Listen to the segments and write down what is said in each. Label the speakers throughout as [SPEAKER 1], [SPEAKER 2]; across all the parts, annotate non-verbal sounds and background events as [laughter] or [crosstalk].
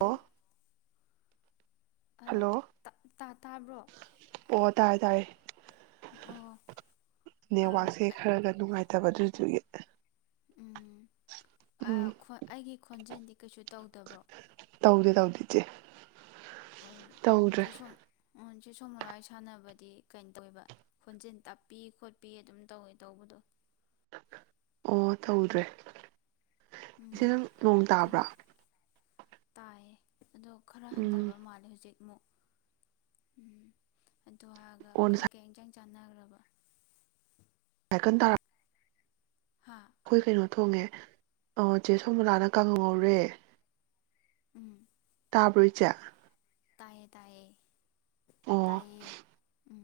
[SPEAKER 1] Hello hello
[SPEAKER 2] ꯇꯥꯕ꯭ꯔꯣ
[SPEAKER 1] ꯑꯣ ꯇꯥꯔꯦ ꯇꯥꯔꯦ
[SPEAKER 2] ꯑꯣ ꯑ
[SPEAKER 1] ꯅꯦꯠꯋꯥꯛꯁꯦ ꯈꯔꯒ ꯅꯨꯡꯉꯥꯏꯇꯕ ꯑꯗꯨꯗꯨꯒꯤ [unintelligible]
[SPEAKER 2] ꯎꯝ ꯑꯥ
[SPEAKER 1] ꯎꯝ
[SPEAKER 2] ꯑꯥꯈꫭꯏ ꯑꯩꯒꯤ ꯈꯣꯟꯖꯦꯜꯗꯤ ꯀꯩꯁꯨ ꯇꯧꯗꯕ꯭ꯔꯣ
[SPEAKER 1] ꯇꯧꯗꯦ ꯇꯧꯗꯦ ꯏꯆꯦ ꯇꯧꯗ꯭ꯔꯦ
[SPEAKER 2] ꯑꯣ ꯁꯦ ꯁꫭꯃꫭꯂꯥꯏ ꯍꫭꯏ ꯁꯥꯟꯅꯕꯗꯤ ꯀꯩꯅꯣ ꯇꯧꯋꯦꯕ ꯈꯣꯟꯖꯤꯜ ꯇꯞꯄꯤ ꯈꯣꯠꯄꯤ ꯑꯗꯨꯝ ꯇꯧꯋꯦ ꯇꯧꯕꯗꯤ
[SPEAKER 1] ꯑꯣ ꯇꯧꯗ꯭ꯔꯦ ꯏꯆꯦ
[SPEAKER 2] ꯎꯝ
[SPEAKER 1] ꯅꯪ ꯅꯣꯡ ꯇꯥꯕ꯭ꯔꯥ
[SPEAKER 2] ꯇꯥꯏ ꯑꯗꯣ ꯈꯔ
[SPEAKER 1] ꯎꯝ
[SPEAKER 2] ꯍꯟꯊꯕ ꯃꯥꯜꯂꯦ ꯍꯧꯖꯤꯛ ꯃ ꯎꯝ ꯑꯗꯨ ꯍꯒ
[SPEAKER 1] ꯑꯣ ꯉꯁꯥꯏ
[SPEAKER 2] ꯀꯩꯀꯩ ꯏꯟ ꯆꯪ ꯆꯥꯟꯅꯈ꯭ꯔꯕ
[SPEAKER 1] ꯍꯥꯏꯀꯟ ꯇꯔ
[SPEAKER 2] ꯍꯥ
[SPEAKER 1] ꯑꯩꯈꯣꯏ ꯀꯩꯅꯣ ꯊꯣꯡꯉꯦ ꯑ ꯆꯦ ꯁꯣꯃꯂꯥꯅ ꯀꯥꯉꯧꯍꯧꯔꯦ
[SPEAKER 2] ꯎꯝ
[SPEAKER 1] ꯇꯥꯕ꯭ꯣꯏ ꯆ
[SPEAKER 2] ꯇꯌꯦꯦ ꯇꯌꯦ
[SPEAKER 1] ꯑꯣ
[SPEAKER 2] ꯇꯥꯏꯌꯦ ꯎ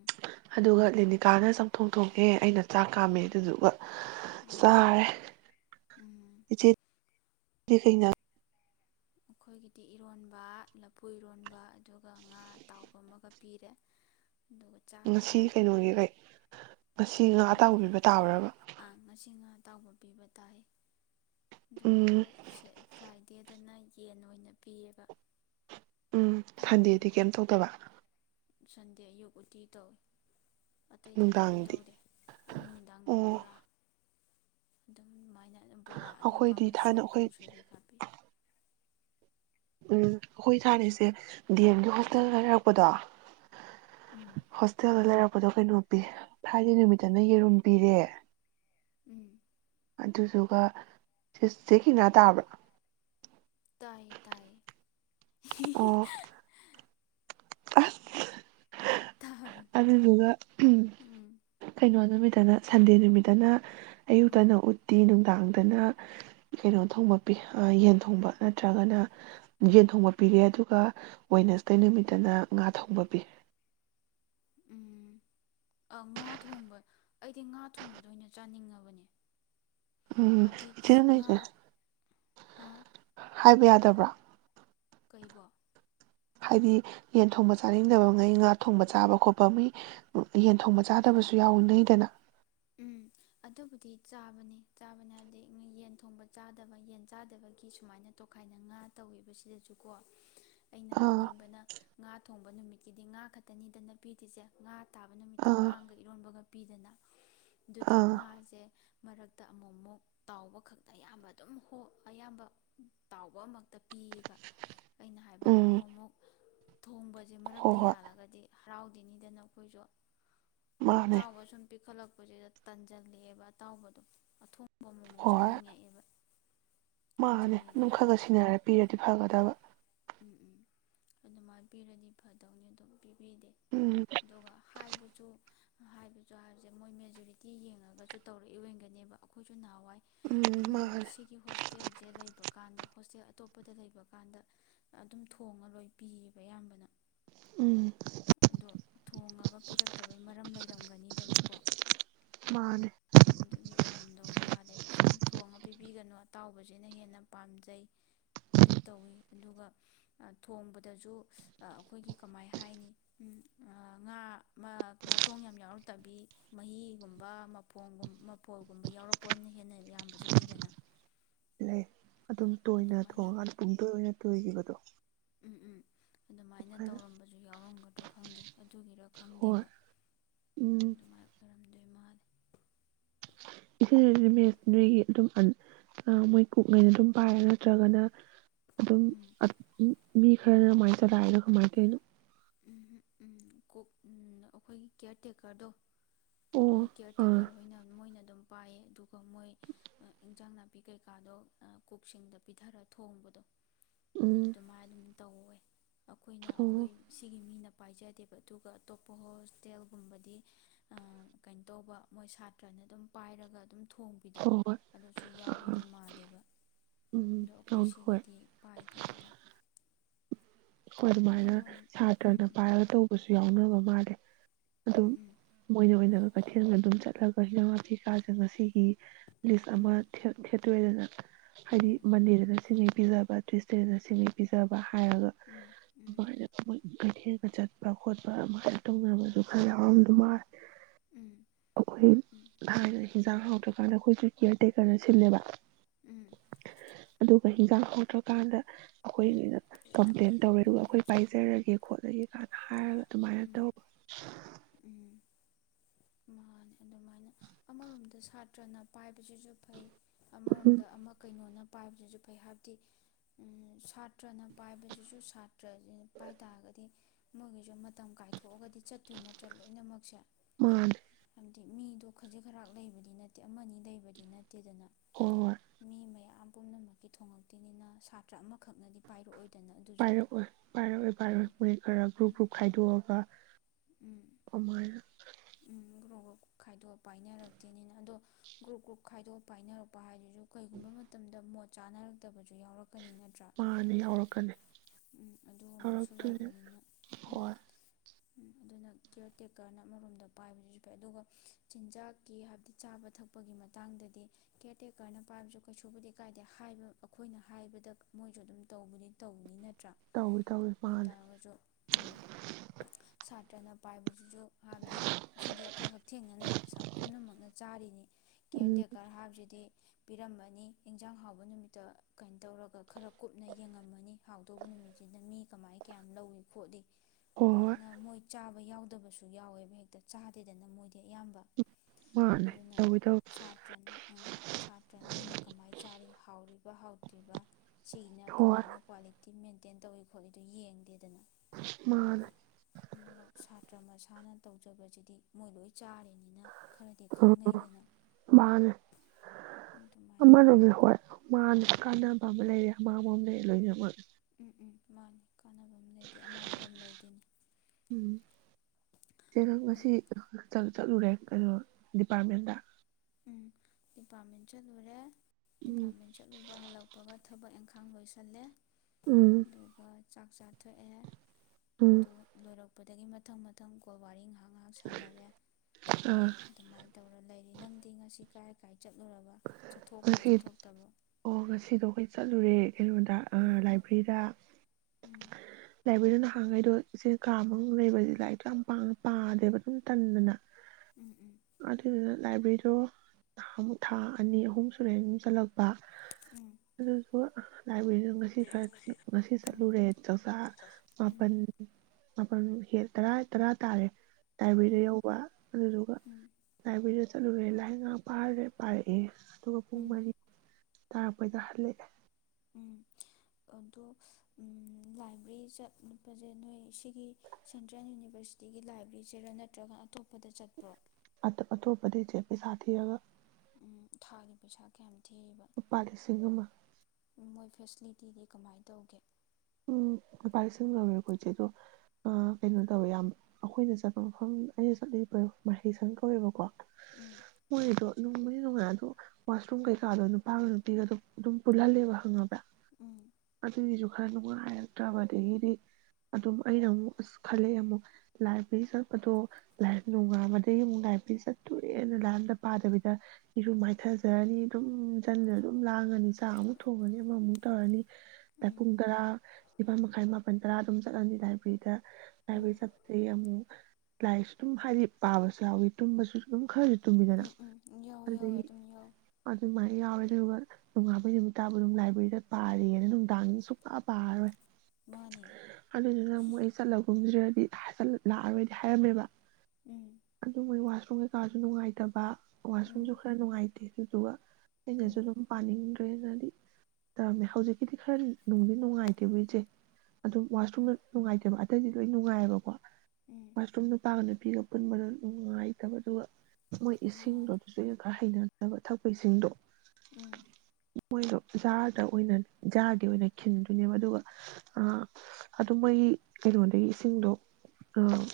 [SPEAKER 1] ꯑꯗꯨꯒ ꯂꯦꯅꯤꯀꯥꯅ ꯆꯝꯊꯣꯡ ꯊꯣꯛꯣꯡꯑꯦ ꯑꯩꯅ ꯆꯥꯛ ꯀꯥꯝꯃꯦ ꯑꯗꯨꯗꯨꯒ
[SPEAKER 2] ꯎꯝ ꯎꯝ
[SPEAKER 1] ꯁꯥꯔꯦꯆ ꯗꯩꯅ
[SPEAKER 2] ꯑꯩꯈꯣꯏꯒꯤꯗꯤ ꯏꯔꯣꯟꯕ ꯂꯐꯨ ꯏꯔꯣꯟꯕ ꯑꯗꯨꯒ ꯉꯥ ꯑꯇꯥꯎꯕ ꯑꯃꯒ ꯄꯤꯔꯦ ꯑꯗꯨꯒ
[SPEAKER 1] ꯉꯁꯤ
[SPEAKER 2] ꯆꯥꯈ꯭ꯔꯦ
[SPEAKER 1] ꯀꯩꯅꯣꯒꯤ ꯀꯩ ꯉꯁꯤ
[SPEAKER 2] ꯎꯝ
[SPEAKER 1] ꯉꯥ
[SPEAKER 2] ꯎꯝ
[SPEAKER 1] ꯑꯇꯥꯎꯕꯤꯕ ꯇꯥꯕ꯭ꯔꯕ
[SPEAKER 2] ꯑꯥ ꯉꯁꯤ ꯉꯥ ꯑꯇꯥꯎꯕ ꯄꯤꯕ ꯇꯥꯏ ꯑꯗꯨꯒ
[SPEAKER 1] ꯎꯝ
[SPEAKER 2] ꯐ꯭ꯔꯥꯏꯗꯦꯗ ꯅꯥꯏ ꯌꯦꯟ ꯑꯣꯏꯅ ꯄꯤꯌꯦꯕ
[SPEAKER 1] ꯎꯝ
[SPEAKER 2] ꯑꯗꯨꯒꯤ
[SPEAKER 1] ꯁꯟꯗꯦꯗꯤ ꯀꯩꯝ ꯇꯧꯗꯕ
[SPEAKER 2] ꯁꯟꯗꯦ ꯌꯌꯨꯛ ꯎꯇꯤ ꯇꯧꯋꯤ ꯑꯇꯩꯗꯤ ꯀꯩꯝ
[SPEAKER 1] ꯅꯨꯡꯗꯥꯡꯒꯤꯗꯤ
[SPEAKER 2] ꯇꯧꯗꯦ ꯅꯨꯃꯤꯗꯥꯡꯗ
[SPEAKER 1] ꯑꯣ
[SPEAKER 2] ꯕꯣꯔꯥ ꯑꯗꯨ ꯑꯗꯨ ꯃꯥꯏꯅ ꯕꯣꯔꯥ ꯑꯗꯨꯒ
[SPEAKER 1] ꯑꯩꯈꯣꯏꯗꯤ ꯊꯥꯏꯅ
[SPEAKER 2] ꯀꯥꯡꯁꯣꯏ
[SPEAKER 1] ꯑꯩꯈꯣꯏ
[SPEAKER 2] ꯀꯥꯡꯁꯣꯏꯗꯦ ꯀꯥꯞꯄꯤ
[SPEAKER 1] ꯎꯝ ꯑꯩꯈꯣꯏ ꯊꯥꯅꯁꯦ ꯗꯤ ꯑꯦꯝꯒꯤ ꯍꯣꯁꯇꯦꯜꯗꯔꯛꯄꯗꯣ
[SPEAKER 2] ꯎꯝ
[SPEAKER 1] ꯍꯁꯦꯂꯦ ꯗꯣ ꯀꯩꯅꯣꯤ ꯐꯥꯏꯗꯦ ꯅꯨꯃꯤꯠꯇꯅ ꯌꯦꯔꯨꯝ ꯄꯤꯔꯦ
[SPEAKER 2] ꯎꯝ
[SPEAKER 1] ꯑꯗꯨꯗꯨꯒ ꯁꯤ ꯆꯦ ꯀꯅ ꯇꯥꯕ꯭ꯔꯥ
[SPEAKER 2] ꯇꯥꯏꯌꯦ ꯇꯥꯏꯌꯦ
[SPEAKER 1] ꯑꯣ
[SPEAKER 2] ꯍ
[SPEAKER 1] ꯑꯁ
[SPEAKER 2] ꯇꯥꯔꯦ
[SPEAKER 1] ꯑꯗꯨꯗꯨꯒ
[SPEAKER 2] ꯎꯝ
[SPEAKER 1] ꯎ ꯀꯩꯅꯣ ꯅꯨ ꯅ ꯁꯟꯗꯦ ꯅꯨꯃꯤꯠꯇꯅ
[SPEAKER 2] ꯎꯝ
[SPEAKER 1] ꯑꯌꯨꯛꯇꯅ ꯎꯠꯇꯤ ꯇꯥꯡꯗꯅ ꯀꯩꯅꯣ ꯊꯣꯡꯕ ꯄꯤ ꯌꯦꯟ ꯊꯣꯡꯕ ꯅꯠꯇ꯭ꯔꯒꯅ ꯌꯦꯟ ꯊꯣꯡꯕ ꯄꯤꯔꯦ ꯑꯗꯨꯒ ꯋꯦꯅꯦꯁꯗꯦ ꯅꯨꯃꯤꯠꯇꯅ ꯉꯥ ꯊꯣꯡꯕ ꯄꯤ
[SPEAKER 2] ꯎꯝ ꯑ ꯉꯥ ꯊꯣꯡꯕ ꯑꯩꯗꯤ ꯉꯥ ꯊꯣꯡꯕꯗ ꯑꯣꯏꯅ ꯆꯥꯅꯤꯡꯉꯕꯅꯦ
[SPEAKER 1] ꯎꯝ
[SPEAKER 2] ꯍꯥꯏꯕꯗꯤ
[SPEAKER 1] ꯏꯆꯁꯨ
[SPEAKER 2] ꯉꯥ
[SPEAKER 1] ꯂꯩꯁꯦ
[SPEAKER 2] ꯍꯥ
[SPEAKER 1] ꯍꯥꯏꯕ ꯌꯥꯗꯕ꯭ꯔꯥ
[SPEAKER 2] ꯀꯩꯕ
[SPEAKER 1] ꯍꯥꯏꯗꯤ ꯌꯦꯟ ꯊꯣꯡꯕ ꯆꯥꯅꯤꯡꯗꯕꯉꯩ ꯉꯥ ꯊꯣꯡꯕ ꯆꯥꯕ ꯈꯣꯠꯄ ꯃꯤ ꯌꯦꯟ ꯊꯣꯡꯕ ꯆꯥꯗꯕꯁꯨ ꯌꯥꯎꯋ ꯅꯩꯗꯅ
[SPEAKER 2] ꯎꯝ ꯑꯗꯨꯕꯨꯗꯤ ꯆꯥꯕꯅꯦ ꯆꯥꯕꯅꯤ ꯍꯥꯏꯕꯗꯤ ꯌꯦꯟ ꯊꯣꯡꯕ ꯆꯥꯗꯕ ꯌꯦꯟ ꯆꯥꯗꯕꯒꯤ ꯁꯨꯃꯥꯏꯅ ꯇꯣꯈꯥꯏꯅ ꯉꯥ ꯇꯧꯋꯦꯕ ꯁꯤꯗꯁꯨꯀꯣ
[SPEAKER 1] ꯑꯥ
[SPEAKER 2] ꯉꯥ ꯊꯣꯡꯕ ꯅꯨꯃꯤꯠꯀꯤꯗꯤ ꯉꯥ ꯈꯛꯇꯅꯤꯗꯅꯄꯤꯤꯔꯤꯁꯦ ꯉꯥ ꯇꯥꯕ ꯅꯨꯃꯤꯠꯇꯤ
[SPEAKER 1] ꯑꯥ
[SPEAKER 2] ꯉꯥꯡꯒ ꯏꯔꯣꯟꯕꯒ ꯄꯤꯗꯅ ꯑꯗꯨꯗ
[SPEAKER 1] ꯑꯥ
[SPEAKER 2] ꯉꯥꯁꯦ ꯃꯔꯛꯇ ꯑꯃꯨꯛꯃꯨꯛ ꯇꯥꯎꯕ ꯈꯛꯇ ꯑꯌꯥꯝꯕ ꯑꯗꯨꯝ ꯑꯌꯥꯝꯕ ꯇꯥꯎꯕꯃꯛꯇ ꯄꯤꯌꯦꯕ ꯑꯩꯅꯣ ꯍꯥꯏꯕꯅ
[SPEAKER 1] ꯎꯝ
[SPEAKER 2] ꯑꯃꯨꯛꯃꯨꯛ ꯊꯣꯡꯕꯁꯦ ꯃꯔꯛꯇ
[SPEAKER 1] ꯍꯣꯏ ꯍꯣꯏ
[SPEAKER 2] ꯌꯥꯜꯂꯒꯗꯤ ꯍꯔꯥꯎꯗꯅꯤꯗꯅ ꯑꯩꯈꯣꯏꯁꯨ ꯑ
[SPEAKER 1] ꯃꯥꯅꯦ
[SPEAKER 2] ꯑꯋꯥꯖ ꯄꯤꯈꯠꯂꯛꯄꯁꯤꯗ ꯇꯟꯁꯤꯜꯂꯤꯦꯕ ꯑꯇꯥꯎꯕꯗꯣ ꯑꯊ ꯑ ꯑꯃꯃꯨꯛ
[SPEAKER 1] ꯍꯣꯏ ꯍꯣꯏ
[SPEAKER 2] ꯆꯥꯅꯤꯡꯉꯛꯑꯦꯕ
[SPEAKER 1] ꯃꯥꯅꯦ
[SPEAKER 2] ꯑꯗꯨꯅꯤꯗ
[SPEAKER 1] ꯑꯗꯨꯝ ꯈꯔ ꯈ ꯁꯤꯟꯅꯔ ꯄꯤꯔꯒꯦ ꯗꯤ ꯐꯒꯗꯕ
[SPEAKER 2] ꯎꯝ ꯎꯝ ꯑꯗꯨꯃꯥꯏꯅ ꯄꯤꯔꯗꯤ ꯐꯗꯧꯅꯤ ꯑꯗꯨꯝ ꯄꯤꯕꯤꯗꯦ
[SPEAKER 1] ꯎꯝ
[SPEAKER 2] ꯑꯗꯨꯒ ꯍꯥꯏꯕꯁꯨ ꯍꯥꯏꯕꯁꯨ ꯍꯥꯏꯕꯁꯦ ꯃꯣꯏ ꯃꯦꯖꯣꯔꯤꯇꯤ ꯌꯦꯡꯉꯒꯁꯨ ꯇꯧꯔꯛꯏ ꯑꯣꯏꯒꯅꯦꯕ ꯑꯩꯈꯣꯏꯁꯨ ꯅꯍꯥꯟꯋꯥꯏ
[SPEAKER 1] ꯎꯝ
[SPEAKER 2] ꯦꯝꯕꯤꯦꯒꯤ
[SPEAKER 1] ꯃꯥꯅꯦ
[SPEAKER 2] ꯍ ꯍꯣꯁꯇꯦꯜꯁꯦ ꯂꯩꯕ ꯀꯥꯟꯗ ꯍꯣꯁꯇꯦꯜ ꯑꯇꯣꯞꯄꯗ ꯂꯩꯕ ꯀꯥꯟꯗ ꯑꯗꯨꯝ ꯊꯣꯡꯉ ꯂꯣꯏ ꯄꯤꯌꯦꯕ ꯑꯌꯥꯝꯕꯅ
[SPEAKER 1] ꯎꯝ
[SPEAKER 2] ꯑꯗꯣ ꯊꯣꯡꯉꯒ ꯄꯤꯔꯛꯇꯕꯩ ꯃꯔꯝ ꯂꯩꯔꯝꯒꯅꯤꯗꯅꯀꯣ
[SPEAKER 1] ꯃꯥꯅꯦ
[SPEAKER 2] ꯑꯗꯨꯒꯤ ꯑꯣꯏꯔꯝꯗꯧ ꯃꯥꯜꯂꯦꯕ ꯁꯨꯝ ꯊꯣꯡꯉ ꯄꯤꯕꯤꯒꯅꯨ ꯑꯇꯥꯎꯕꯁꯤꯅ ꯍꯦꯟꯅ ꯄꯥꯝꯖꯩ ꯑꯗꯨ ꯇꯧꯋꯤ ꯑꯗꯨꯒ ꯊꯣꯡꯕꯗꯁꯨ ꯑꯩꯈꯣꯏꯒꯤ ꯀꯃꯥꯏ ꯍꯥꯏꯅꯤ ꯉꯥ ꯃꯊꯣꯡ ꯌꯥꯝ ꯌꯥꯎꯔꯛꯇꯕꯤ ꯃꯍꯤꯒꯨꯝꯕ ꯃꯐꯣꯡꯒ ꯃꯐꯣꯜꯒꯨꯝꯕ ꯌꯥꯎꯔꯛꯄꯅ ꯍꯦꯟꯅ ꯌꯥꯝꯕꯁꯨ ꯂꯩꯗꯅ
[SPEAKER 1] ꯂꯩ ꯑꯗꯨꯝ ꯇꯣꯏꯅ
[SPEAKER 2] ꯑꯗꯨꯃꯥꯏꯅ
[SPEAKER 1] ꯊꯣꯡꯉꯒ ꯑꯗꯨ ꯄꯨꯡ ꯇꯣꯏꯅ ꯇꯣꯏꯈꯤꯕꯗꯣ
[SPEAKER 2] ꯎꯝ ꯎꯝ ꯑꯗꯨꯃꯥꯏꯅ
[SPEAKER 1] ꯁꯨꯃꯥꯏꯅ
[SPEAKER 2] ꯇꯧꯔꯝꯕꯁꯨ ꯌꯥꯎꯔꯝꯒꯗ꯭ꯔꯣ ꯈꯪꯗꯦ ꯑꯗꯨꯒꯤꯔꯛ
[SPEAKER 1] ꯍꯣꯏ
[SPEAKER 2] ꯈꯪꯗꯦꯕ
[SPEAKER 1] ꯎꯝ
[SPEAKER 2] ꯑꯗꯨꯃꯥꯏꯅ ꯑꯣꯏꯔꯝꯗꯣꯏ ꯃꯥꯅꯤ
[SPEAKER 1] ꯏ ꯃꯦꯆꯅꯔꯤꯒꯤ ꯑꯗꯨꯝ ꯃꯣꯏ ꯀꯛꯉꯩꯅ ꯑꯗꯨꯝ ꯄꯥꯏꯔꯦ ꯅꯠꯇ꯭ꯔꯒꯅ ꯑꯗꯨꯝ
[SPEAKER 2] ꯎꯝ
[SPEAKER 1] ꯑ ꯎꯝ ꯃꯤ ꯈꯔꯅ ꯅꯨꯡꯉꯥꯏ ꯆꯔꯏꯅ ꯀꯃꯥꯏꯅ ꯇꯣꯏꯩꯅꯣ
[SPEAKER 2] ꯎꯝ ꯎꯝ ꯀꯣꯛ ꯑꯩꯈꯣꯏꯒꯤ ꯀꯤꯌꯥꯔ ꯇꯦꯛꯀꯔꯗꯣ
[SPEAKER 1] ꯑꯣ
[SPEAKER 2] ꯀꯦꯌꯔ
[SPEAKER 1] ꯑꯥ
[SPEAKER 2] ꯇꯦꯛꯀꯔ ꯍꯣꯏꯅ ꯃꯣꯏꯅ ꯑꯗꯨꯝ ꯄꯥꯏ ꯑꯗꯨꯒꯗꯨ ꯏꯟꯖꯥꯡ ꯅꯥꯄꯤ ꯀꯩꯀꯥꯗꯣ ꯀꯛꯁꯤꯡꯗ ꯄꯤꯊꯔ ꯊꯣꯡꯕꯗꯣ
[SPEAKER 1] ꯎꯝ
[SPEAKER 2] ꯑꯗꯨꯃꯥꯏ ꯑꯗꯨꯝ ꯇꯧꯋꯦ ꯑꯩꯈꯣꯏꯅ
[SPEAKER 1] ꯑꯣ
[SPEAKER 2] ꯑꯩꯈꯣꯏ꯫ ꯃꯤꯅ ꯄꯥꯏꯖꯗꯦꯕ ꯑꯗꯨꯒ ꯑꯇꯣꯞꯄ ꯍꯣꯁꯇꯦꯜꯒꯨꯝꯕꯗꯤ ꯀꯩꯅꯣ ꯇꯧꯕ ꯃꯣꯏ ꯁꯥꯇꯔꯅ ꯑꯗꯨꯝ ꯄꯥꯏꯔꯒ ꯑꯗꯨꯝ꯫
[SPEAKER 1] ꯍꯣꯏ
[SPEAKER 2] ꯊꯣꯡꯕꯤꯗꯣ
[SPEAKER 1] ꯍꯣꯏ
[SPEAKER 2] ꯑꯗꯨꯁꯨ
[SPEAKER 1] ꯑꯥ
[SPEAKER 2] ꯌꯥꯎꯗꯕ ꯃꯥꯟꯗꯦꯕ
[SPEAKER 1] ꯎꯝ
[SPEAKER 2] ꯑꯗꯣ ꯑꯩꯈꯣꯏ
[SPEAKER 1] ꯌꯥꯎ ꯍꯣꯏ
[SPEAKER 2] ꯁꯤꯒꯤꯗꯤ ꯄꯥꯏꯗꯦ ꯑꯃꯇ꯫
[SPEAKER 1] ꯑꯗꯨꯃꯥꯏꯅ ꯁꯥꯇ꯭ꯔꯅ
[SPEAKER 2] ꯎꯝ
[SPEAKER 1] ꯄꯥꯏꯔꯒ ꯇꯧꯕꯁꯨ ꯌꯥꯎꯅꯕ ꯃꯥꯜꯂꯦ꯫ ꯑꯗꯨꯝ
[SPEAKER 2] ꯎꯝ
[SPEAKER 1] ꯃꯣꯏꯅ ꯑꯣꯏꯅ꯫ ꯀꯩꯊꯦꯜꯒ ꯑꯗꯨꯝ ꯆꯠꯂꯒ ꯍꯦꯟꯖꯥꯡ ꯅꯥꯄꯤ ꯀꯩꯀꯥꯁꯦ ꯉꯁꯤꯒꯤ꯫ ꯂꯤꯏ ꯑꯃ
[SPEAKER 2] ꯎꯝ
[SPEAKER 1] ꯊꯦꯠ ꯇꯣꯏꯑꯦꯗꯅ꯫ ꯍꯥꯏꯗꯤ
[SPEAKER 2] ꯎꯝ
[SPEAKER 1] ꯃꯟꯗꯦꯗꯅ ꯁꯤ ꯅꯤ꯫ ꯄꯤꯖꯕ ꯇ꯭ꯋꯤꯁꯗꯦꯅ ꯁꯤꯅꯤ ꯄꯤꯖꯕ ꯍꯥꯏꯔ꯫
[SPEAKER 2] ꯎꯝ ꯎꯝ
[SPEAKER 1] [unintelligible] ꯀꯊꯦꯡꯒ ꯆꯠꯄ ꯈꯣꯠꯄ ꯑꯗꯨꯃꯥꯏꯅ ꯇꯧꯅꯕꯁꯨ ꯈꯔ ꯌꯥꯎꯔꯝꯗꯨ ꯃꯥꯂꯦ꯫
[SPEAKER 2] ꯎꯝ
[SPEAKER 1] ꯑꯩꯈꯣꯏ
[SPEAKER 2] ꯎꯝ
[SPEAKER 1] ꯊꯥꯏꯅ ꯏꯟꯖꯥꯡ ꯍꯥꯎꯗ꯭ꯔꯀꯥꯟꯗ ꯑꯩꯈꯣꯏꯁꯨ ꯀꯦꯌꯔ ꯇꯦꯀꯔꯅ ꯁꯤꯜꯂꯦꯕ꯫
[SPEAKER 2] ꯎꯝ꯫
[SPEAKER 1] ꯑꯗꯨꯒ ꯍꯤꯟꯖꯥꯡ ꯈꯣꯠꯇ꯭ꯔꯀꯥꯟꯗ꯫
[SPEAKER 2] ꯎꯝ
[SPEAKER 1] ꯑꯩꯈꯣꯏ
[SPEAKER 2] ꯎꯝ
[SPEAKER 1] ꯒꯩꯅ [unintelligible] ꯇꯧꯋꯦ
[SPEAKER 2] ꯎꯝ
[SPEAKER 1] ꯑꯗꯨꯒ
[SPEAKER 2] ꯎꯝ
[SPEAKER 1] ꯑꯩꯈꯣꯏ ꯄꯥꯏꯖꯔꯒꯦ꯫ ꯈꯣꯠꯅꯒꯦ ꯀꯥꯏꯅ ꯍꯥꯏꯔꯒ꯫ ꯑꯗꯨꯃꯥꯏ
[SPEAKER 2] ꯎꯝ
[SPEAKER 1] ꯇꯧ
[SPEAKER 2] ꯎꯝ ꯃꯥꯅꯦ ꯑꯗꯨꯃꯥꯏꯅ ꯑꯃꯔꯣꯝꯗ ꯁꯥꯇ꯭ꯔꯅ ꯄꯥꯏꯕꯁꯤꯁꯨ ꯐꯩ꯫ ꯑꯃꯔꯣꯝꯗ ꯑꯃ ꯀꯩꯅꯣꯅ꯫ ꯄꯥꯏꯕꯁꯤꯁꯨ ꯐꯩ ꯍꯥꯏꯕꯗꯤ ꯁꯥꯇ꯭ꯔꯅ ꯄꯥꯏꯕꯁꯤꯁꯨ ꯁꯥ [unintelligible] ꯄꯥꯏ ꯇꯥꯔꯒꯗꯤ꯫ ꯑꯃꯒꯤꯁꯨ ꯃꯇꯝ ꯀꯥꯏꯊꯣꯛꯑꯒꯗꯤ꯫ ꯆꯠꯇꯨꯏ ꯅꯠꯇ꯭ꯔꯥ ꯂꯣꯏꯅꯃꯛꯁꯦ꯫
[SPEAKER 1] ꯃꯥꯅꯦ
[SPEAKER 2] ꯃꯤꯗꯣ ꯈꯖꯤꯛ ꯈꯔꯥꯛ ꯂꯩꯕꯗꯤ ꯅꯠꯇꯦ ꯑꯃꯅꯤ ꯂꯩꯕꯗꯤ ꯅꯠ ꯇꯦꯗꯅ
[SPEAKER 1] ꯍꯣꯏ ꯍꯣꯏ
[SPEAKER 2] ꯃꯤ ꯃꯌꯥꯝ꯫ ꯃꯌꯥꯝ ꯄꯨꯝꯅꯃꯛꯀꯤ ꯊꯣꯉꯛꯇꯣꯏꯅꯤꯅ ꯁꯥꯇ꯭ꯔ ꯑꯃꯈꯛꯅꯗꯤ ꯄꯥꯏꯔꯛꯑꯣꯏ
[SPEAKER 1] ꯄꯥꯏꯔꯛꯑꯣꯏ ꯄꯥꯏꯔꯛꯑꯣꯏ ꯄꯥꯏꯔꯛꯑꯣꯏ ꯃꯣꯏ ꯈꯔ ꯒ꯭ꯔꯨꯞ
[SPEAKER 2] ꯎꯝ
[SPEAKER 1] ꯒ꯭ꯔꯨꯞ ꯈꯥꯏꯗꯣꯛꯑꯒ꯫ [unintelligible] ꯑꯃꯥꯏꯅ꯫
[SPEAKER 2] ꯎ ꯒ꯭ꯔꯨꯞ ꯒ꯭ꯔꯨꯞ ꯈꯥꯏꯗꯣꯛꯑ ꯄꯥꯏꯅꯔꯛꯇꯦꯅꯤꯅ ꯑꯗꯣ ꯒ꯭ꯔꯨꯞ ꯒ꯭ꯔꯨꯞ ꯈꯥꯏꯗꯣꯛꯑ ꯄꯥꯏꯅꯔꯛꯄ ꯍꯥꯏꯗꯨꯗꯤ ꯀꯩꯒꯨꯝꯕ ꯃꯇꯝꯗ ꯃꯣꯠ ꯆꯥꯅꯔꯛꯇꯕꯁꯨ ꯌꯥꯎꯔꯛ
[SPEAKER 1] ꯃꯥꯅꯦ ꯌꯥꯎꯔꯛꯀꯅꯤ
[SPEAKER 2] ꯎꯝ
[SPEAKER 1] ꯁꯥꯎꯔꯛ
[SPEAKER 2] ꯑꯗꯨꯒꯨꯝꯕꯁꯨ
[SPEAKER 1] ꯇꫭꯏꯅꯦ
[SPEAKER 2] ꯂꯩꯕꯅꯤꯅ ꯎꯝ
[SPEAKER 1] ꯍꫭꯏ
[SPEAKER 2] ꯑꯗꯨꯅ ꯀꯦꯌꯔ ꯇꯦꯛꯀꯔꯅ ꯑꯃꯔꯣꯝꯗ ꯄꯥꯏꯕꯗꯨꯁꯨ ꯐꯩ ꯑꯗꯨꯒ ꯆꯤꯟꯖꯥꯛꯀꯤ ꯍꯥꯏꯕꯗꯤ ꯆꯥꯕ ꯊꯛꯄꯒꯤ ꯃꯇꯥꯡꯗꯗꯤ ꯀꯦꯌꯔ ꯇꯦꯛꯀꯔꯅ ꯄꯥꯏꯕꯁꯨ ꯀꯩꯁꯨꯕꯨꯗꯤ ꯀꯥꯏꯗꯦ ꯍꯥꯏꯕ ꯑꯩꯈꯣꯏꯅ ꯍꯥꯏꯕꯗ ꯃꯣꯏꯁꯨ ꯑꯗꯨꯝ ꯇꯧꯕꯗꯤ ꯇꯧꯕꯅꯤ ꯅꯠꯇꯦ ꯅꯠꯇ꯭ꯔꯥ
[SPEAKER 1] ꯇꯧꯏ ꯇꯧꯏ
[SPEAKER 2] ꯑꯗꯨ
[SPEAKER 1] ꯃꯥꯅꯦ
[SPEAKER 2] ꯑꯣꯏꯇꯥꯔꯒꯁꯨ ꯎꯝ ꯁꯥꯠ ꯠꯇꯅ ꯄꯥꯏꯕꯁꯤꯁꯨ ꯍꯥꯏꯕꯗꯤ ꯁꯤꯗꯤ ꯑꯩꯈꯣꯏ ꯍꯛꯊꯦꯡꯅꯅ ꯄꯨꯝꯅꯃꯛꯅ ꯆꯥꯔꯤꯅꯤ ꯀꯦꯌꯔ
[SPEAKER 1] ꯎꯝ
[SPEAKER 2] ꯇꯦꯀꯔ ꯍꯥꯏꯕꯁꯤ ꯄꯤꯔꯝꯃꯅꯤ ꯏꯟꯖꯥꯡ ꯍꯥꯎꯕ ꯅꯨꯃꯤꯠꯇ ꯀꯩꯅꯣ ꯇꯧꯔꯒ ꯈꯔ ꯀꯨꯞꯅ ꯌꯦꯡꯉꯝꯃꯅꯤ ꯍꯥꯎ ꯑꯗꯨꯒꯤ ꯅꯨꯃꯤꯠꯁꯤꯗ ꯃꯤ ꯀꯃꯥꯏ ꯀꯌꯥꯝ ꯂꯧꯏꯤ ꯈꯣꯠꯂꯤ
[SPEAKER 1] ꯍꯣꯏ ꯍꯣꯏ
[SPEAKER 2] ꯄꯥꯛꯅ ꯃꯣꯏ ꯆꯥ ꯌꯥꯎꯗꯕꯁꯨ ꯌꯥꯎꯋꯦꯕ ꯍꯦꯛꯇ ꯆꯥꯗꯦꯗꯅ ꯃꯣꯏꯗꯤ ꯑꯌꯥꯝꯕ
[SPEAKER 1] ꯃꯥꯅꯦ
[SPEAKER 2] ꯑꯗꯨꯅ
[SPEAKER 1] ꯇꯧꯏ ꯇꯧꯏ
[SPEAKER 2] ꯁꯥꯇ꯭ꯔꯅ ꯁꯥꯇ꯭ꯔ ꯃꯣꯏꯅ ꯀꯃꯥꯏꯅ ꯆꯥꯔꯤ ꯍꯥꯎꯔꯤꯕ ꯕ ꯍꯥꯎꯇꯤꯕ ꯁꯤꯅ
[SPEAKER 1] ꯍꯣꯏ
[SPEAKER 2] ꯀꯃꯥꯏꯅ ꯀ꯭ꯋꯥꯂꯤꯇꯤ ꯇꯤ ꯃꯦꯟꯇꯦꯟ ꯇꯧꯏ ꯈꯣꯠꯂꯤ ꯑꯗꯨ ꯌꯦꯡꯗꯦ
[SPEAKER 1] ꯃꯥꯅꯦ
[SPEAKER 2] ꯇ꯭ꯔ ꯃꯁꯥꯅ ꯇꯧꯖꯕꯖꯤꯗꯤ ꯃꯣꯏ ꯂꯣꯏ ꯆꯥꯔꯤꯅꯤꯅ ꯈꯔꯗꯤ
[SPEAKER 1] ꯑꯣ
[SPEAKER 2] ꯈꯪꯅꯩꯗꯅ
[SPEAKER 1] [unintelligible] ꯃꯥꯅꯦ
[SPEAKER 2] ꯑꯗꯨꯃꯥꯏꯅ
[SPEAKER 1] ꯑꯃꯅꯕꯤ ꯍꫭꯏ ꯃꯥꯅꯦ ꯀꯥꯟꯅꯕ ꯑꯃ ꯂꯩꯔꯦ ꯑꯃꯥꯡꯕ ꯑꯃ ꯂꯩꯔꯦ ꯂꯣꯏꯅꯃꯛ
[SPEAKER 2] ꯎꯝ ꯎꯝ ꯃꯥꯅꯤ ꯀꯥꯟꯅꯕ ꯑꯃ ꯂꯩꯇꯦ ꯑꯃꯥꯡꯕ
[SPEAKER 1] [unintelligible]
[SPEAKER 2] ꯑꯃ ꯂꯩꯗꯨꯅꯤ
[SPEAKER 1] ꯎꯝ ꯀꯩꯅꫭ ꯉꯁꯤꯗꯤ ꯀꯩꯅꫭ ꯈꯔ ꯆꯪ ꯆꯠꯂꯨꯔꯦ ꯀꯩꯅꯣ ꯗꯤꯄꯥꯔꯠꯃꯦꯟꯗ
[SPEAKER 2] ꯎꯝ ꯗꯤꯄꯥꯔꯠꯃꯦꯟ ꯆꯠꯂꯨꯔꯦ
[SPEAKER 1] ꯎꯝ
[SPEAKER 2] ꯗꯤꯄꯥꯔꯠꯃꯦꯟ ꯆꯠꯂꯨꯕ ꯍꯜꯂꯛꯄꯒ ꯊꯕꯛ ꯏꯪ ꯈꯥꯡ ꯂꯣꯏꯁꯜꯂꯦ
[SPEAKER 1] ꯎꯝ
[SPEAKER 2] [unintelligible] ꯗꯨꯒ ꯆꯥꯛꯆꯥ ꯊꯣꯛꯑꯦ
[SPEAKER 1] ꯎꯝ
[SPEAKER 2] ꯗꯨ ꯂꯣꯏꯔꯛ ꯂꯄꯗꯒꯤ ꯃꯊꯪ ꯃꯊꯪ ꯀꫭꯜ ꯋꯥꯔ ꯉ ꯍꯥꯛ ꯉꯍꯥꯛ ꯁꯥꯟꯅꯔꯦ
[SPEAKER 1] ꯑꯥ
[SPEAKER 2] ꯑꯗꯨꯃꯥꯏꯅ ꯇꯧꯔꯦ ꯂꯩꯔꯤ ꯅꯪ ꯗꯤ ꯉꯁꯤ ꯀꯥꯏ ꯀꯥꯏ ꯆꯠꯂꯨꯔꯕ ꯆꯠꯊꯣꯛꯄ꯭ꯔꯣ
[SPEAKER 1] ꯉꯁꯤ
[SPEAKER 2] ꯆꯠꯊꯣꯛꯇꯕ꯭ꯔꯣ
[SPEAKER 1] ꯑꯣ ꯉꯁꯤꯗꯣ ꯑꯩꯈꯣꯏ ꯆꯠꯂꯨꯔꯦ ꯀꯩꯅꯣꯗ
[SPEAKER 2] ꯎꯝ
[SPEAKER 1] ꯂꯥꯏꯕ꯭ꯔꯦꯔꯤꯗ
[SPEAKER 2] ꯎꯝ
[SPEAKER 1] ꯂꯥꯏꯕꯦꯔꯤ ꯅ ꯄꯥꯡꯉꯩꯗꯣ ꯏꯆꯦ ꯀꯥ ꯃꯉꯨꯡ ꯂꯩꯕꯁꯦ ꯂꯥꯏꯔꯤꯛꯇꯣ ꯌꯥꯝ ꯄꯥꯗꯦꯕ ꯑꯗꯨꯝ ꯇꯟꯗꯅ
[SPEAKER 2] ꯎꯝ ꯎꯝ
[SPEAKER 1] ꯑꯗꯨꯗꯨꯅꯥ ꯂꯥꯏꯕ꯭ꯔꯤꯗꯣ __ ꯊꯥ ꯑꯅꯤ ꯑꯍꯨꯝ ꯁꯨꯔꯦ ꯑꯗꯨꯝ ꯆꯜꯂꯛꯄ
[SPEAKER 2] ꯎꯝ
[SPEAKER 1] ꯑꯗꯨ ꯂꯥꯏꯕ꯭ꯔꯦꯔꯤꯗꯣ ꯉꯁꯤ ꯈꯔ ꯉꯁꯤ
[SPEAKER 2] ꯎꯝ
[SPEAKER 1] ꯆꯠꯂꯨꯔꯦ ꯆꯥꯛꯆꯥ
[SPEAKER 2] ꯎꯝ
[SPEAKER 1] ꯃꯥꯄꯜ ꯃꯥꯄꯜ ꯍꯦ ꯇꯔꯥ ꯇꯔꯥ ꯇꯥꯔꯦ ꯂꯥꯏꯕ꯭ꯔꯤꯗ
[SPEAKER 2] ꯎꯝ
[SPEAKER 1] ꯌꯧꯕ ꯑꯗꯨꯗꯨꯒ
[SPEAKER 2] ꯎꯝ
[SPEAKER 1] ꯂꯥꯏꯕ꯭ꯔꯤꯗ ꯆꯠꯂꯨꯔꯦ ꯂꯥꯏꯔꯤꯛ ꯉꯥꯍꯛ ꯄꯥꯔꯨꯔꯦ ꯄꯔꯛꯑꯦ ꯑꯗꯨꯒ ꯄꯨꯡ
[SPEAKER 2] ꯎꯝ
[SPEAKER 1] ꯃꯔꯤ ꯇꯥꯔꯛꯄꯩꯗ ꯍꯜꯂꯛꯑꯦ
[SPEAKER 2] ꯑꯗꯣ ꯎꯝ ꯂꯥꯏꯕꯔꯤ ꯆꯠꯂꯄꯁꯦ ꯅꯣꯏ ꯁꯤꯒꯤ ꯁꯦꯟꯇ꯭ꯔꯦꯟ ꯌꯨꯅꯤꯚꯔꯁꯤꯇꯤꯒꯤ ꯂꯥꯏꯕ꯭ꯔꯤꯁꯤꯔꯥ ꯅꯠꯇ꯭ꯔꯒꯅ ꯑꯇꯣꯞꯄ
[SPEAKER 1] ꯑ ꯑꯇꯣꯄꯗ [unintelligible] ꯄꯩꯁꯥ ꯊꯤꯔꯥꯒ
[SPEAKER 2] ꯎꯝ ꯊꯥꯒꯤ ꯄꯩꯁꯥ ꯀꯌꯥꯅꯣ
[SPEAKER 1] ꯂꯨꯄꯥ ꯂꯤꯁꯤꯡ ꯑꯃ
[SPEAKER 2] ꯃꯣꯏ ꯐꯦꯁꯤꯂꯤꯇꯤꯗꯤ ꯀꯃꯥꯏ ꯇꯧꯒꯦ
[SPEAKER 1] ꯎꯝ ꯂꯨꯄꯥ ꯂꯤꯁꯤꯡ ꯂꯧꯋꯦꯀꯣ ꯏꯆꯦ ꯑꯗꯣ ꯀꯩꯅꯣ ꯇꯧꯋꯦ ꯌꯥꯝ ꯑꯩꯈꯣꯏꯅ ꯆꯠꯄ ꯃꯐꯝ ꯑꯩꯅ ꯆꯠꯂꯤꯕ ꯃꯍꯩꯁꯪ ꯀꯧꯋꯦꯕꯀꯣ
[SPEAKER 2] ꯎꯝ
[SPEAKER 1] ꯃꯣꯏꯗꯣ ꯅꯨꯡꯕꯨꯗꯤ ꯅꯨꯡꯉꯥꯏ ꯑꯗꯣ ꯋꯥꯁꯔꯨꯝ ꯀꯩꯀꯥꯗꯣ ꯅꯨꯄꯥꯒ ꯅꯨꯄꯤꯒꯗ ꯑꯗꯨꯝ ꯄꯨꯜꯍꯜꯂꯦꯕ ꯈꯪꯉꯕ꯭ꯔꯥ
[SPEAKER 2] ꯎꯝ
[SPEAKER 1] [unintelligible] ꯈꯔ ꯅꯨꯡꯉꯥꯏꯔꯛꯇ꯭ꯔꯕ ꯑꯗꯒꯤꯗꯤ ꯑꯗꯨꯝ ꯑꯩꯅ ꯑꯃꯨꯛ ꯑꯁ ꯈꯜꯂꯛꯑꯦ ꯑꯃꯨꯛ ꯂꯥꯏꯕ꯭ꯔꯤ ꯆꯠꯄꯗꯣ ꯂꯥꯏ ꯅꯣꯡꯉꯥꯟꯕꯗꯒꯤ ꯑꯃꯨꯛ ꯂꯥꯏꯕ꯭ꯔꯤ ꯆꯠꯇꯨꯔꯦꯅ ꯂꯥꯏꯔꯤꯛꯑꯝꯇꯥ ꯄꯥꯗꯕꯤꯗ ꯏꯔꯨ ꯃꯥꯏꯊꯖꯔꯅꯤ ꯑꯗꯨꯝ ꯖꯟꯖ ꯑꯗꯨꯝ ꯂꯥꯡꯉꯅꯤ ꯆꯥꯛ ꯑꯃꯨꯛ ꯊꯣꯡꯉꯅꯤ ꯑꯃꯃꯨꯛ ꯇꯧꯔꯅꯤ
[SPEAKER 2] ꯎꯝ
[SPEAKER 1] ꯄꯨꯡ ꯇꯔꯥ ꯅꯤꯄꯥꯜ ꯃꯈꯥꯏ ꯃꯥꯄꯜ ꯇꯔꯥ ꯑꯗꯨꯝ ꯆꯠꯂꯅꯤ ꯂꯥꯏꯕ꯭ꯔꯤꯗ ꯂꯥꯏꯕꯔ꯭ꯤ
[SPEAKER 2] ꯎꯝ
[SPEAKER 1] ꯆꯠꯄꯗꯩ ꯑꯃꯨꯛ ꯂꯥꯏꯔꯤꯛꯁꯨ ꯑꯗꯨꯝ ꯍꯥꯏꯗꯤ ꯄꯥꯕꯁꯨ ꯌꯥꯎꯋꯤ ꯇꯨꯝꯕꯁꯨ ꯑꯗꯨꯝ ꯈꯔꯁꯨ ꯇꯨꯝꯃꯤꯗꯅ
[SPEAKER 2] ꯎꯝ ꯎꯝ ꯌꯥꯎꯋꯦ ꯌꯥꯎꯋꯦ
[SPEAKER 1] ꯑꯗꯨꯗꯨꯒꯤ
[SPEAKER 2] ꯑꯗꯨꯝ ꯌꯥꯎꯋꯦ
[SPEAKER 1] ꯑꯗꯨꯃꯥꯏ ꯌꯥꯎꯔꯦ ꯑꯗꯨꯗꯨꯒ__ ꯅꯣꯡꯉꯥꯕꯩ ꯅꯨꯃꯤꯠꯠꯇꯥꯕꯨ ꯑꯗꯨꯝ ꯂꯥꯏꯕ꯭ꯔꯤꯗ ꯄꯥꯔꯦꯅ ꯅꯨꯡꯗꯥꯡ__ ꯁꯨꯛꯄ ꯄꯥꯔꯣꯏ
[SPEAKER 2] ꯃꯥꯅꯤ
[SPEAKER 1] ꯑꯗꯨꯗꯨꯅ ꯑꯃꯨꯛ ꯑꯩ ꯆꯠꯂꯒꯒꯨꯝꯁꯤ꯭ꯔ ꯂꯥꯛꯑꯔꯣꯏꯗꯤ ꯍꯥꯏꯔꯝꯃꯦꯕ
[SPEAKER 2] ꯎꯝ
[SPEAKER 1] ꯑꯗꯨ ꯃꯩ ꯋꯥꯁ ꯁꯨꯝ ꯀꯩꯀꯥꯁꯨ ꯅꯨꯡꯉꯥꯏꯇꯕ
[SPEAKER 2] ꯎꯝ
[SPEAKER 1] ꯋꯥꯥꯁꯔꯨꯝꯖꯤ ꯈ꯭ꯔꯥ ꯅꯨꯡꯉꯥꯏꯇꯦ ꯁꯤ ꯇ ꯑꯩꯁꯨ
[SPEAKER 2] ꯎꯝ
[SPEAKER 1] ꯑꯗꯨꯝ ꯄꯅꯤ ꯇ꯭ꯔꯦꯅꯗꯤ ꯇꯝꯃꯦ ꯍꯧꯖꯤꯛꯀꯤꯗꯤ ꯈꯔ ꯅꯣꯡꯗꯤ ꯅꯅꯨꯡꯉꯥꯏꯇꯆꯦ ꯑꯗꯨꯝ ꯋꯥꯁꯔꯨꯝꯗ
[SPEAKER 2] ꯎꯝ
[SPEAKER 1] ꯅꯨꯡꯉꯥꯏꯇꯦꯕ ꯍꯗꯤ ꯂꯣꯏ ꯅꯨꯡꯉꯥꯏꯑꯕꯀꯣ
[SPEAKER 2] ꯎꯝ
[SPEAKER 1] ꯋꯥꯁꯔꯝꯅ ꯄꯥꯅꯤ ꯅꯨꯄꯤꯒ ꯄꯨꯟꯕꯗꯣ ꯅꯨꯡꯉꯥꯏꯇꯕ ꯑꯗꯨꯒ ꯃꯣꯏ ꯏꯁꯤꯡꯗꯣ
[SPEAKER 2] ꯃꯥꯅꯦ
[SPEAKER 1] ꯑꯗꯨꯁꯨ ꯈꯔ ꯍꯩꯅꯗꯕ ꯊꯛꯄ ꯏꯁꯤꯡꯗꯣ
[SPEAKER 2] ꯎꯝ
[SPEAKER 1] ꯃꯣꯏꯗꯣ ꯖꯥꯔꯗ ꯑꯣꯏꯅ ꯖꯥꯔꯒꯤ ꯑꯣꯏꯅ ꯈꯤꯟꯗꯣꯏꯅꯦꯕ ꯑꯗꯨꯒ ꯑꯗꯨꯝ ꯃꯣꯏꯒꯤ ꯀꯩꯅꯣꯗꯒꯤ ꯏꯁꯤꯡꯗꯣ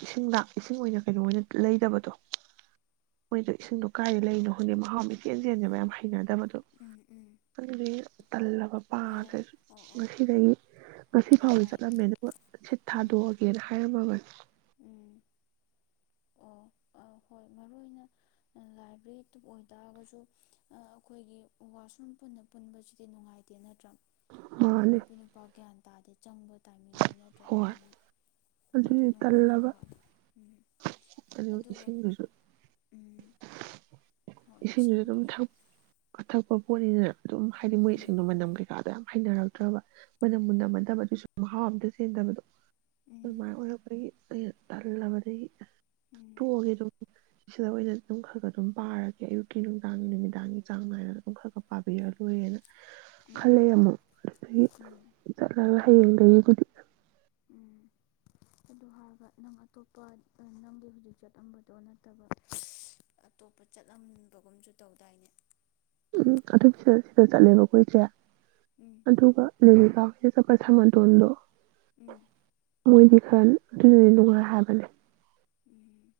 [SPEAKER 1] ꯏꯁꯤꯡꯗ ꯏꯁꯤꯡ ꯑꯣꯏꯅ ꯀꯩꯅꯣ ꯑꯣꯏꯅ ꯂꯩꯗꯕꯗꯣ ꯃꯣꯏꯗꯣ ꯏꯁꯤꯡꯗꯣ ꯀꯥꯏꯗ ꯂꯩꯔꯤꯅꯣ ꯈꯪꯗꯦ ꯃꯍꯥꯎ ꯏꯆꯦꯟ ꯆꯦꯟꯗꯕ ꯌꯥꯝ ꯍꯩꯅꯗꯕꯗꯣ
[SPEAKER 2] ꯎꯝ ꯎꯝ
[SPEAKER 1] ꯇꯂꯕ
[SPEAKER 2] ꯑꯣ
[SPEAKER 1] ꯄꯥꯗ
[SPEAKER 2] ꯑꯣ ꯑꯣ
[SPEAKER 1] ꯁꯤꯗꯒꯤ ꯉꯁꯤ
[SPEAKER 2] ꯑꯣ
[SPEAKER 1] ꯐꯥꯎꯗꯤ
[SPEAKER 2] ꯑꯗꯨꯃꯥꯏ
[SPEAKER 1] ꯆꯠꯂꯝꯃꯦ ꯑꯗꯨꯒ ꯁꯤꯠ
[SPEAKER 2] ꯎꯝ
[SPEAKER 1] ꯊꯥꯗꯣꯛꯑꯒꯦꯅ ꯍꯥꯏꯔꯝꯃꯕꯅꯤ
[SPEAKER 2] ꯎꯝ ꯑꯣ ꯍꯣꯏ ꯃꯔꯨ ꯑꯣꯏꯅ ꯂꯥꯏꯕ꯭ꯔꯦꯔꯤꯗꯨ ꯑꯣꯏꯇꯥꯔꯒꯁꯨ ꯑꯩꯈꯣꯏꯒꯤ ꯋꯥꯁꯔꯨꯝ ꯄꯨꯟꯅ ꯄꯨꯟꯕꯁꯤꯗꯤ ꯅꯨꯡꯉꯥꯏꯇꯦ ꯅꯠꯇ꯭ꯔꯥ ꯑꯗꯨꯗꯤ
[SPEAKER 1] ꯃꯥꯅꯦ
[SPEAKER 2] ꯅꯨꯄꯤ ꯅꯨꯄꯥꯒ꯭ꯌꯥꯟ ꯇꯥꯗ ꯆꯪꯕ ꯇꯥꯏꯃꯤꯡꯁꯤ ꯅꯠꯇ꯭ꯔꯦ
[SPEAKER 1] ꯍꯣꯏ
[SPEAKER 2] ꯑꯗꯨꯗꯨꯅ ꯑꯩꯉꯣꯟꯗ ꯅꯨꯡꯉꯥꯏꯕ ꯋꯥꯠꯦ ꯎ
[SPEAKER 1] ꯑꯗꯨ ꯏꯁꯤꯡ ꯔꯁꯨ
[SPEAKER 2] ꯎꯝ ꯍꯣꯏ
[SPEAKER 1] ꯏꯁꯤꯡꯖ ꯑꯗꯨꯝ
[SPEAKER 2] ꯏꯁꯤꯡꯗꯨꯁꯨ
[SPEAKER 1] ꯊ ꯀ ꯊ ꯀ ꯀꯔꯤꯅ ꯑꯗꯨꯝ ꯍꯥꯏꯗꯤ
[SPEAKER 2] ꯎꯝ
[SPEAKER 1] ꯃꯣꯏꯁꯤꯡꯗꯨꯣ ꯃꯅꯝ ꯀꯩꯀꯥꯗ ꯍꯩꯅꯔꯛꯇ꯭ꯔꯕ ꯃꯅꯝ ꯃꯨꯟꯅꯃꯗꯕ ꯑꯗꯨꯁꯨ ꯃꯍꯥꯎ ꯑꯝꯇ ꯆꯦꯟꯗꯕꯗꯣ ꯎ
[SPEAKER 2] ꯎꯝ
[SPEAKER 1] ꯃ ꯑꯣꯂꯄꯒꯤ ꯇꯂꯕꯗꯤ
[SPEAKER 2] ꯎꯝ
[SPEAKER 1] ꯊꯒꯦ ꯇ ꯁꯤꯗ ꯑꯣꯏꯅꯗꯤ ꯑꯗꯨꯝ ꯈꯔ ꯈꯔ ꯑꯗꯨꯝ ꯄꯥꯔꯒ ꯑꯌꯨꯛꯀꯤ ꯅꯨꯡꯗꯥꯡ ꯅꯨꯃꯤꯗꯥꯡꯒꯤ ꯆꯥꯡ ꯅꯥꯏꯅ ꯑꯗꯨꯝ ꯈꯛ ꯈ ꯄꯥꯕꯤꯔꯛ ꯂꯣꯏꯔꯦꯅ
[SPEAKER 2] ꯎꯝ
[SPEAKER 1] ꯀꯂꯌꯥꯃꯣ
[SPEAKER 2] ꯎꯝ
[SPEAKER 1] ꯑꯗꯨꯅꯂ ꯍꯌꯦꯡꯗꯒꯤꯕꯨꯗꯤ
[SPEAKER 2] ꯎꯝ ꯑꯗꯨ ꯍꯥꯏꯒ ꯅꯪ ꯑꯇꯣꯞꯄ ꯅꯪꯒꯤ ꯍꯧꯖꯤꯛ ꯆꯠꯂꯝꯝꯕꯗꯣ ꯅꯠꯇꯕ ꯑꯇꯣꯞꯄ ꯆꯠꯂꯝꯕꯒꯨꯝꯁꯨ ꯇꯧꯗꯥꯏꯅꯦ
[SPEAKER 1] ꯎꯝ ꯑꯗꯨ ꯁꯤꯗ ꯁꯤꯗ ꯆꯠꯂꯦꯕ ꯀꯈꯣꯏꯁꯦ
[SPEAKER 2] ꯎꯝ
[SPEAKER 1] ꯑꯗꯨꯒ ꯂꯂꯤꯀ ꯆ ꯄ ꯊ ꯃ ꯇꯗ
[SPEAKER 2] ꯎꯝ
[SPEAKER 1] ꯃꯣꯏꯗꯤ ꯈꯔ ꯑꯗꯨꯅꯗꯤ ꯅꯨꯡꯉꯥꯏ ꯍꯥꯏꯕꯅꯦ
[SPEAKER 2] ꯎꯝ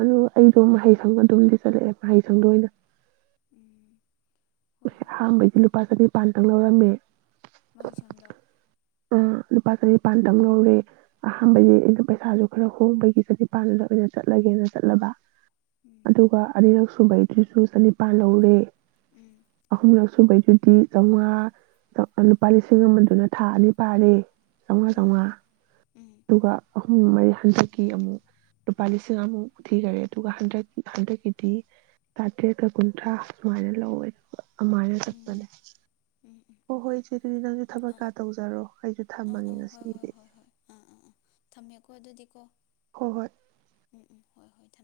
[SPEAKER 1] ꯑꯗꯨ
[SPEAKER 2] ꯍꯣꯏ
[SPEAKER 1] ꯑꯩꯗꯣ
[SPEAKER 2] ꯍꯣꯏ
[SPEAKER 1] ꯃꯍꯩꯁꯪ ꯑꯗꯨꯝꯗꯤ ꯆꯠꯂꯛꯑꯦꯕ ꯃꯍꯩ ꯈꯪꯗꯣꯏꯅ
[SPEAKER 2] ꯎꯝ ꯍꯣꯏ ꯍꯣꯏ
[SPEAKER 1] ꯑꯍꯥꯟꯕꯩꯗꯤ
[SPEAKER 2] ꯉꯥꯏꯈꯣ
[SPEAKER 1] ꯂꯨꯄꯥ ꯆꯅꯤꯄꯥꯥꯟꯗꯪ ꯂꯧꯔꯝꯃꯦ
[SPEAKER 2] ꯃꯍꯩ ꯁꯪꯗ
[SPEAKER 1] ꯑ ꯂꯨꯄꯥ ꯆꯅꯤ ꯄꯥꯟꯗꯝꯝꯅꯧꯔꯦ ꯑꯍꯥꯟꯕ
[SPEAKER 2] ꯎꯝ
[SPEAKER 1] ꯑꯗꯨꯝ ꯄꯩꯁꯥꯁꯨ ꯈꯔ ꯍꯣꯡꯕꯒꯤ ꯆꯅꯤꯄꯥꯟꯗ ꯑꯣꯏꯅ ꯆꯠꯂꯒꯦꯅ ꯆꯠꯂꯕ
[SPEAKER 2] ꯎꯝ
[SPEAKER 1] ꯑꯗꯨꯒ ꯑꯅꯤꯔꯛꯁꯨꯕꯩ ꯑꯗꯨꯁꯨ ꯆꯅꯤꯄꯥꯜ ꯂꯧꯔꯦ
[SPEAKER 2] ꯎꯝ
[SPEAKER 1] ꯑꯍꯨꯝꯂꯛ ꯁꯨꯕꯩꯗꯨꯗꯤ ꯆꯥꯝꯃꯉꯥ ꯂꯨꯄꯥ ꯂꯤꯁꯤꯡ ꯑꯃꯗꯨꯅ ꯊꯥ ꯑꯅꯤ ꯄꯥꯔꯦ ꯆꯥꯎꯉ
[SPEAKER 2] ꯎꯝ
[SPEAKER 1] ꯆꯥꯎꯉꯥ
[SPEAKER 2] ꯎꯝ
[SPEAKER 1] ꯑꯗꯨꯒ ꯃ ꯍꯟꯗꯛꯀꯤ ꯑꯃꯨꯛ ꯂꯨꯄꯥ ꯂꯤꯁꯤꯡ ꯑꯃꯨꯛ ꯎ ꯊꯤꯈꯔꯦ ꯑꯗꯨꯒ ꯍꯟꯗꯛ ꯍꯟꯗꯛꯀꯤꯗꯤ ꯆꯥꯇ꯭ꯔꯦꯠꯀ ꯀꯨꯟꯊ꯭ꯔꯥ ꯁꯨꯃꯥꯏꯅ ꯂꯧꯋꯦꯣ ꯑꯃꯥꯏꯅ
[SPEAKER 2] ꯎꯝ
[SPEAKER 1] ꯆꯠꯄꯅꯦ
[SPEAKER 2] ꯎꯝ ꯎꯝ
[SPEAKER 1] ꯍꯣꯏ ꯍꯣꯏ ꯏꯆꯦ ꯑꯗꯨꯗꯤ ꯅꯪꯁꯨ ꯊꯕꯛꯀꯥ
[SPEAKER 2] ꯑꯥ
[SPEAKER 1] ꯇꯧꯖꯔꯣ ꯑꯩꯁꯨ
[SPEAKER 2] ꯑꯥ
[SPEAKER 1] ꯊꯝꯃꯒꯦ
[SPEAKER 2] ꯑꯥ ꯍꯣꯏ ꯍꯣꯏ
[SPEAKER 1] ꯉꯁꯤꯒꯤꯗꯤꯗꯤ
[SPEAKER 2] ꯍꯣꯏ ꯀꯣ ꯎꯝ ꯎꯝ ꯍꯣꯏ ꯍꯣꯏ ꯊꯝꯃꯦ